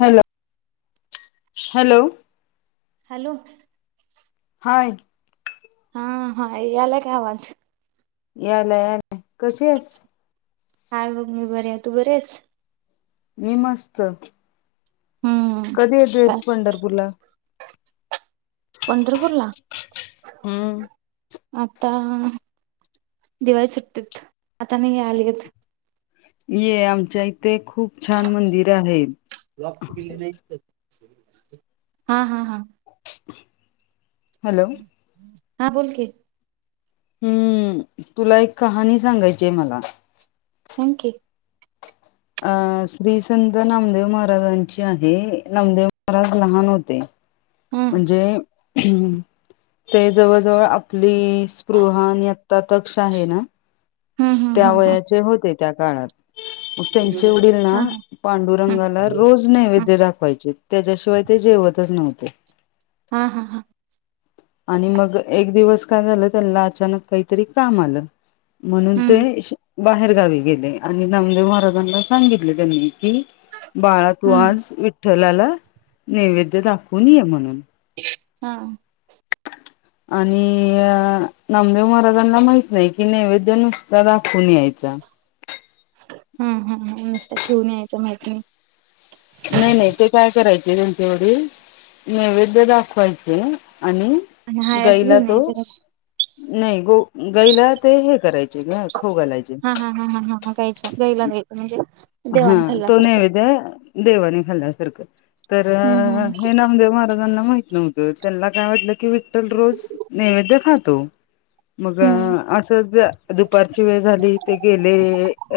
Hello hello hello. Hi हा हा यालागला आवाज. यायला यायला कशी हेस? हाय बघ मी बरी हाय तू बरी हाईस? मी मस्त. हम्म कधी येतोय पंढरपूर ला? पंढरपूरला? हम्म. आता दिवाळी सुट्टीत. आता नाही यायला येत. ये आमच्या इ ते खूप छान मंदिर आहेत. हा हा हा. [inaudible] [inaudible] हा बोल की. हम्म तुला एक कहाणी सांगायची आहे मला. सांग की. अ श्रीसंत नामदेव महाराजांची आहे नामदेव महाराज लहान होते, हा म्हणजे ते जवळ जवळ आपली स्पृह नियतातक्ष आहे ना हम्म हम्म त्या हम्म हम्म वयाचे होते. त्या काळात. मग त्यांच्या वडीलना हा हा हा पांडुरंगाला रोज नैवेद्य दाखवायचे त्याच्याशिवाय ते जेवतच नव्हते. ते. हा हा हा. आणि मग एक दिवस काय झालं त्याला अचानक काहीतरी काम आलं. म्हणून ते हम्म बाहेर गावी गेले आणि नामदेव महाराजांना सांगितले. त्यांनी बाळा तू हम्म आज विठ लाला नैवेद्य दाखवून ये म्हणून. हां. आणि नामदेव महाराजांना माहित नाही कि नैवेद्य नुसता दाखवून यायचा. हा, हा, हा नुसत ठेऊन यायचं माहीत नाही. नाही-नाही ते काय करायचे त्यांचे वडील नैवेद्य दाखवायचे. आणि आणि हायाच गाईला घेऊन तो यायचं नाही गो गाईला ते हे करायचं. हा, हा, हा, हा गाईच्या गाईला द्यायचं म्हणजे. हा देवान तो खाल्ल्यासारखं नैवेद्य देवा खाल्या सारखं. तर हम्म हम्म हे नामदेव महाराजांना माहित नव्हत. त्यांना काय वाटलं की विठ्ठल रोज नैवेद्य खातो. मग हम्म असंच दुपारची वेळ झाली ते गेले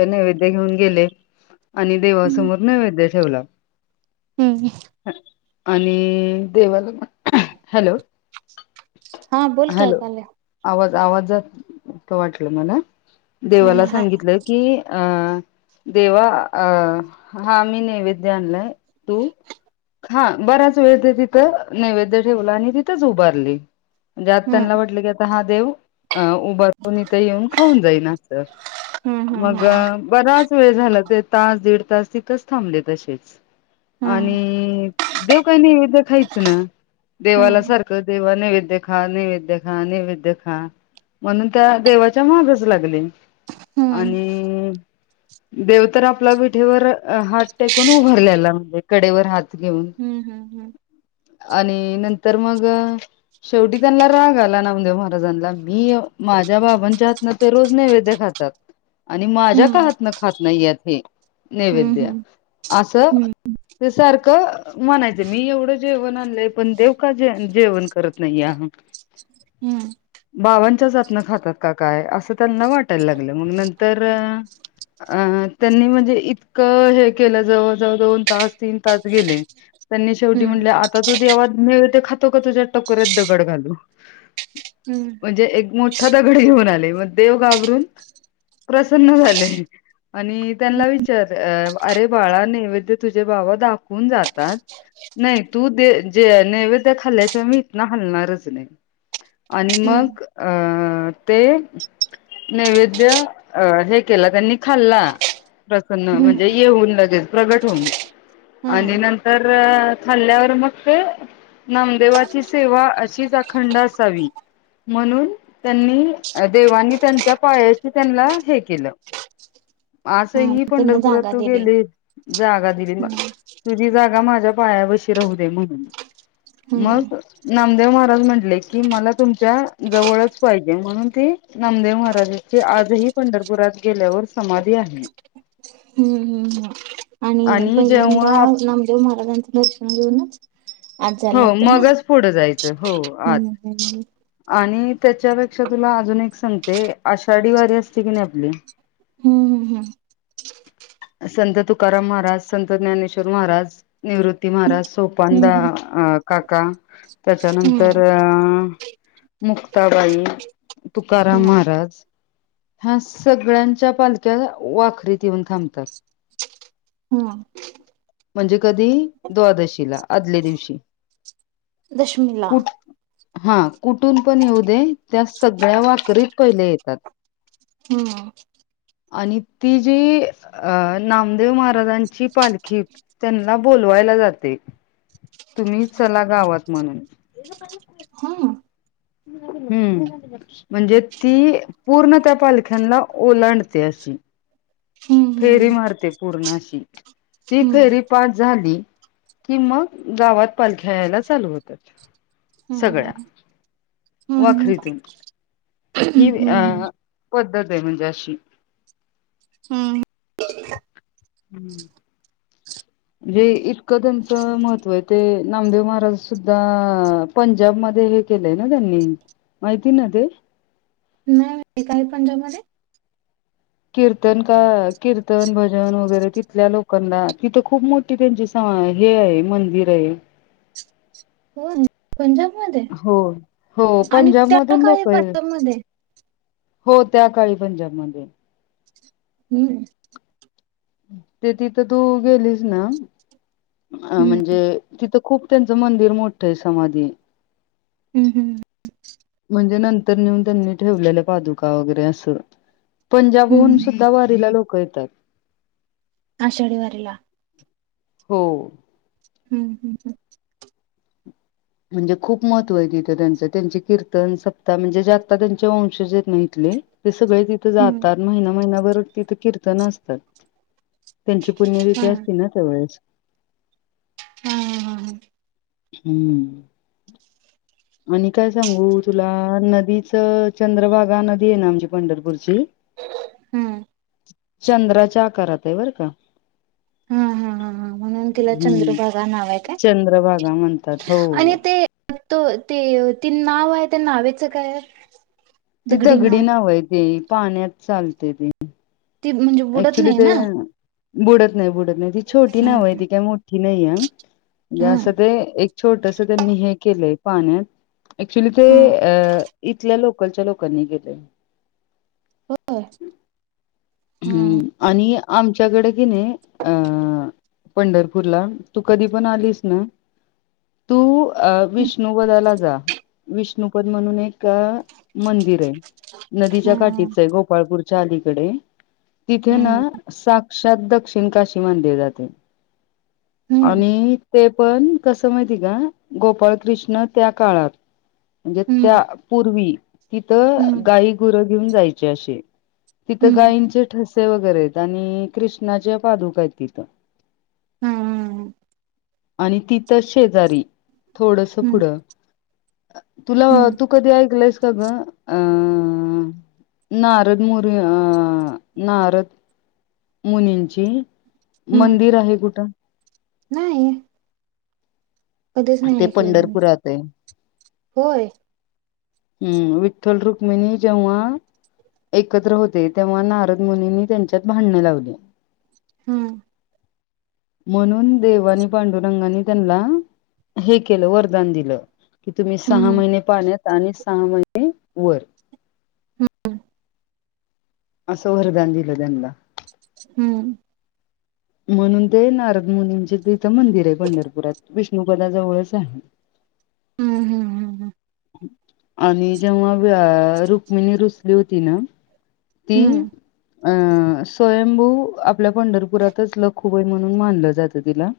नैवेद.. ते घेऊन गेले. आणि हम्म देवासमोर नैवेद्य. ठेवला. हम्म. आणि देवाला,, हॅलो. हा बोल की ऐकाले. आवाजात वाटलं मला. नाही देवाला नाही हा सांगितलं की. हा. देवा अ, हा मी नैवेद्य आणलाय तू खा, बराच वेळ ते तिथं नैवेद्य ठेवला आणि तिथंच उभारले. म्हणजे आता हम्म त्यांना वाटलं की आता हा देव उभारून इथे येऊन खाऊन जाईन असं, हम्म हम्म मग बराच. वेळ झाला तर तास-दीड तास तिथंच थांबले तसेच. हम्म आणि. देव काय नैवेद्य. खाईच ना, देवाला सारख देवा नैवे नैवेद्य खा, नैवेद्य खा, नैवेद्य खा, म्हणून त्या देवाच्या मागच लागले. हम्म आणि. देव तर आपला विठेवर हात टेकून उभारलेला म्हणजे कडेवर हात. घेऊन हम्म, हम्म, हम्म. आणि नंतर मग शेवटी त्यांना राग आला नामदेव महाराजांना मी माझ्या बाबांच्या हातनं ते रोज नैवेद्य खातात, आणि माझ्या हम्म का हात. हातन खात नाही आहेत हे नैवेद्य हम्म असं हम्म हे सारखं म्हणायचे मी एवढं जेवण आणलंय पण देव का जेवण करत नाही आहेत हम्म बाबांच्याच हातनं खातात का काय असं त्यांना वाटायला लागलं मग नंतर. अ त्यांनी म्हणजे इतकं हे केलं जवळ-जवळ दोन-तास, तीन -तास गेले त्यांनी शेवटी हम्म म्हटले, आता तू देवा मिळेल ते खातो काय तुझ्या टकोऱ्यात दगड घालू, हम्म हम्म हम्म म्हणजे एक मोठा दगड घेऊन आले मग देव घाबरून प्रसन्न झाले. आणि त्यांना विचार अरे बाळा नैवेद्य तुझे बाबा दाखवून जातात, नाही तू दे ज नैवेद्य खाल्ल्याशिवाय मी इथनं हालणारच नाही आणि हम्म मग अं ते नैवेद्य अ हे केलं त्यांनी. खाल्ला प्रसन्न म्हणजे हम्म येऊन लगेच प्रगट होऊन आणि हम्म नंतर खाल्ल्यावर मग ते नामदेवाची सेवा अशीच अखंड असावी म्हणून त्यांनी देवांनी त्यांच्या पायाशी त्यांना हे केलं. पास ते हम्म ही त्यांना पंढरपुरात जागा तू दिली गेलीस जागा दिली हम्म मला तुझी जा माझ्या पायापशी राहु दे म्हणून हम्म हम्म मग नामदेव महाराज म्हटले की, मला तुमच्या जवळच पाहिजे म्हणून ती नामदेव महाराजाची आजही पंढरपुरात. गेल्यावर समाधी आहे. नियम आणि पहिल्यांदा जेव्हा नामदेव महाराजांच. दर्शन घेऊनच. आज जायला हो लागते ना मगच पुढं जायचं हो आत. हम्म हम्म आणि त्याच्यापेक्षा तुला अजून एक सांगते, आषाढी वारी असते की नाही आपली. हम्म हम् हम्म. संत तुकाराम महाराज, संत ज्ञानेश्वर महाराज, निवृत्ती महाराज, हम्म सोपानदा हम्म आ का. काका. त्याच्यानंतर हम्म अ. मुक्ताबाई हम्म तुकाराम हा महाराज, ह्या सगळ्यांच्या पालख्या वाखरीत येऊन थांबत तर हम म्हणजे कधी द्वादशीला आदल्या दिवशी. दशमीिला. कुठ हा कुठून पण येऊ दे त्या सगळ्या वाकरीत पहिल्या येतात. हम् आणि ती जी. अ नामदेव महाराजांची पालखी त्यांना बोलवायला जाते, तुम्ही चला गावात म्हणून. हा हम् म्हणजे ती पूर्ण त्या पालख्यांना ओलांडते अशी हम्म फेरी हम्म मारते पूर्ण अशी ती हम्म फेरी पाठ झाली कि, मग गावात पालख्या यायला चालू होतात सगळ्या. हम्म हम्म हम्म वखरीतून ही हम्म अ हम्म हम्म पद्धत आहे. म्हणजे अशी. हम्म जे इतकं त्यांचं महत्त्व आहे. ते नामदेव महाराज सुद्धा पंजाब मध्ये हे केलंय ना त्यांनी माहिती ना ते. नाही माहिती काय पंजाबमध्ये. कीर्तन का कीर्तन भजन वगैरे तिथल्या लोकांना तिथं खूप मोठी त्यांची स हे आहे. मंदिर आहे. हो. पंजाब मध्ये हो हो आणि पंजाब त्या मधून काळी लोक आहे पजाब मध्ये. हो त्या काळी पंजाबमध्ये. हम्म ते तिथं तू गेलीस ना. अ हम्म म्हणजे तिथं. खूप त्यांचं मंदिर मोठं आहे. समाधी. हम्म हम् म्हणजे नंतर नेऊन त्यांनी ठेवलेल्या पादुका वगैरे अस. पंजाबहून हम्म सुद्धा वारीला लोक. करतात. आषाढी वारीला. हो. हम्म हम्म हम् म्हणजे खूप महत्व आहे तिथं त्यांच त्यांचे कीर्तन सप्ताह म्हणजेता त्यांचे वंशज इथले सगळे तिथे हम्म जातात महिना महिना भर तिथं कीर्तन असतात. त्यांची पुण्यरिती हम्म असती ना त्या वेळेस हा हम हम ह हम्म आणि काय सांगू तुला नदीच चंद्रभागा नदी आहे ना आमची पंढरपूरची हम्म चंद्राच्या आकारात आहे बरं का. हा हा हा हा म्हणून तिला हम्म चंद्रभागा नाव आहे काय चंद्रभागा म्हणतात हो आणि ते तो ते ति नाव आहे त्या नावेचं काय आहे. दगडी तिगडी नाव [unintelligible] नावय तेे पाण्यात चालते ते ती म्हणजे बुडत नाही ना. बुड नाही बुडत नाही ती छोटी हा नाव आहे ती काय मोठी नाही आहे हा असं ते छोटस त्यांनी हे केलंय पाण्यात क्च्युली ते हा इथल्या लोक लकलच्या लोकनी गेले [unintelligible] हो हम्म आणि आमच्याकडे किणे अं पंढरपूरला तू कधी पण आलीस ना तू अ हम्म विष्णुपदाला जा विष्णुपद म्हणून एक मंदिर आहे. नदीच्या हम्म काठीच आहे गोपाळपूर चालीकडे तिथे ना हम्म साक्षात दक्षिण काश्मी किमान देव जाते. [unintelligible] हम्म आणि ते पण कसं माहिती का गोपाळकृष्ण त्या काळात म्हणजे हम्म त्या पूर्वी तिथं हम्म गाई गुर घेऊन जायचे असे. तिथं हम्म गाई ची वगैरे आहेत आणि कृष्णाच्या पादुका आहेत तिथे हम्म हम्म आणि तिथंच शेजारी थोडस पुढं तुला हम्म तू कधी ऐकलंस. सगं अ नारद मुरी अ- नारद मुनीची- हम्म, मंदिर आहे कुठं? नाही. कधीच नाही ते ऐकलेलं मी पंढरपुरात आहे होय. हम्म विठ्ठल रुक्मिणी जेव्हा एकत्र होते तेव्हा नारद मुनींनी त्यांच्यात भांडण लावले. हम्म. म्हणून देवानी पांडुरंगानी त्यांना- हे केलं वरदान दिलं. की तुम्ही सहा हम्म, महिने पाहण्यात आणि सहा महिनै वर. हम्म हम. असं वरदान दिलं त्यांना- हम्म म्हणून ते नारद मुनींचे तिथं मंदिर आहे पंढरपुरात विष्णुपदा जवळच आहे. हम्म हम्म हम् हम्म. आणि जेव्हा रुक्मिणी रुसली होती ना- ते. हम्म, अ स्वयंभू आपल्या पंढरपुरातच लखुबाई म्हणून मानलं जात. तिला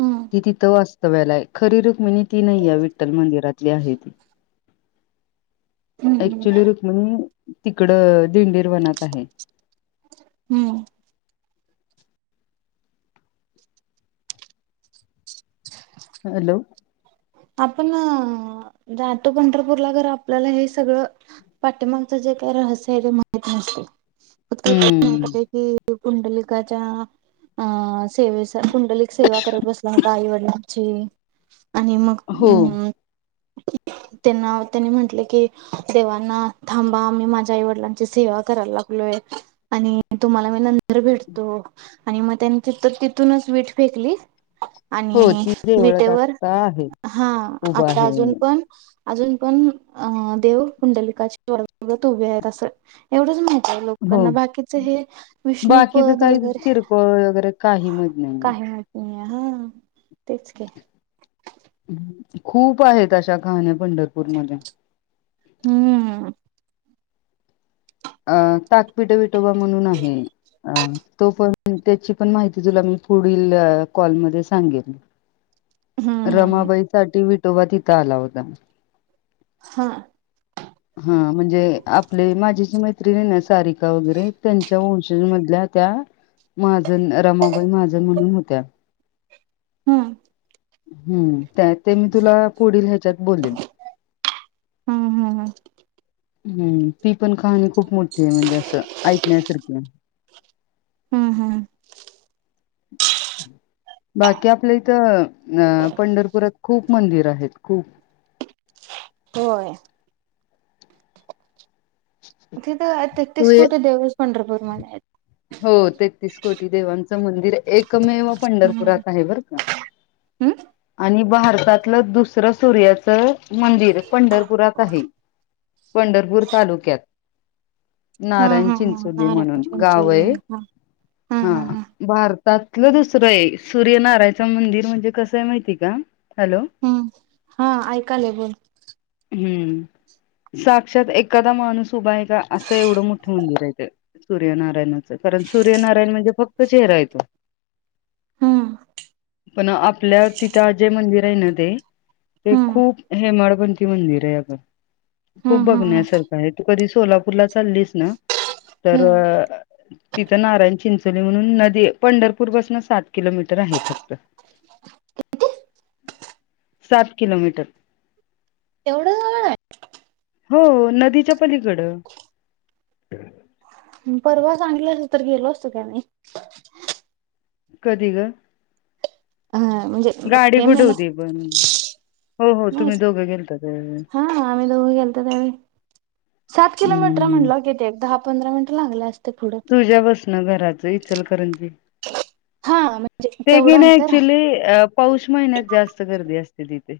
हम्म, ती तिथ अस. व्यालाय खरी रुक्मिणी ती नाही या विठ्ठल मंदिरातली आहे ती. हम्म, ऍक्चुली रुक्मिणी- इकड दिंडीर वनात आहे. हम्म हॅलो. आपण जातो पंढरपूरला तरर आपल्याला हे सगळं पाठिंमागच जे काय रहस्य आहे ते माहित नसते हम्म मे की. पुंडलिकाच्या अ सेवेसाठी. पुंडलिक सेवा करत बसला होता आई वडलां- ची आणि- हम् हो हम. त्यांना त्यांनी म्हंटले की देवांना थांबा मी माझ्या आई वडिलांची सेवा करायला लागलोय आणि तुम्हाला मी न नंतर भेटतो. आणि मग त्यांनी त तिथूनच वीट फेकली- हो आणि ती देवळ विटेवर आता आहे. हा उभं आता आहे अजून पण अजून पण अ देव पुुंडलिकाची वगत उभे आहेत असं एवढंच माहिती हो लोकांना बाकीच हे बाकीच विष्णूपद काही वगैरे किरकोळ वगैरे काही माहित काही मात नाही. हा तेच की. खूप आहेत अशा कहाण्या पंढरपूर मधून. हम्म. अ ताकपीट विटोबा म्हणून आहे तो पण त्याची पण माहिती तुला मी पुढील कॉलमध्येध्ये सांगेन. हम्म हम्म हम्म रमाबाई साठी वि तोव्हा तिथं आला होता. हा हा म्हणजे आपले माझी जी मैत्रीण ति सारिका वगैरे त्यांच्या वंशज मधल्या त्या महाजन रमाबाई महाजन म्हणून होत्या. हम्म. हम्म. त्या ते मी तुला पुढील ह्याच्यात बोलेल. हम्म हम्म हम. हम्म ती पण कहाणी खूप मोठी आहे म्हणजे असं ऐकण्यासारखी आहे. हम्म हम्म. बाकी आपल्या इथं अ पंढरपुरात खूप मंदिर आहेत खूप होय. तिथं तू तेसतीस ये कोटी देवीस पंढरपूर तुम्हाला हो तेहतीस कोटी देवांचं मंदिर एक मेव पंढरपुरात हम्म आहे बर का आणि भारतातलं दुसरं सूर्याच मंदिर पंढरपुरात आहे. पंढरपूर तालुक्यात हा नारायण हा हा चिंच नारायण म्हणून गाव चिंचोली आहे. हा हा भारत त्यातलं दुसरं आहे सूर्यनारायचं मंदिर म्हणजे कसं आहे माहितीय का? हॅलो हम्म हा ऐकालय बोल हम्म साक्षात एखादा माणूस उभा आहे का असं एवढं मोठं मंदिर आहेेत ते सूर्यनारायणाच कारण सूर्यनारायण म्हणजे फक्त चेहरा येतो. हम. पण आपल्या तिथं जे मंदिर आहे. ना ते ते हम्म खूप हेमाडपंती मंदिर आहे अगं आपण खूप हम्म हम्म हम्म बघण्यासारखं आहे तू कधी सोलापूरला चाललीस ना तर हम्म. तिथं नारायण चिंचोली म्हणून नदी पंढरपूर पासून सात किलोमीटर आहे फक्त सात किलोमीटर एवढं [unintelligible] हो नदीच्या पलीकडं परवा संगीत तर गेलो असतो की आम्ही. कधी ग? हा म्हणजे गाडी मे महिन्यात कुठवती पण हो हो तुम्ही दोघं गेलता त्यावेळी हा आम्ही दोघ गेलतो त्यावेळी सात किलोमीटर हम्म म्हटलाव की पंधरा मिनट लागलं अस तुझ्या बसनं घराच इचलकरंजी हा म्हणजे ते घे तेवढं नाही अंतर ऍक्च्युली अ पौष महिन्यात जास्त गर्दी असते तिथे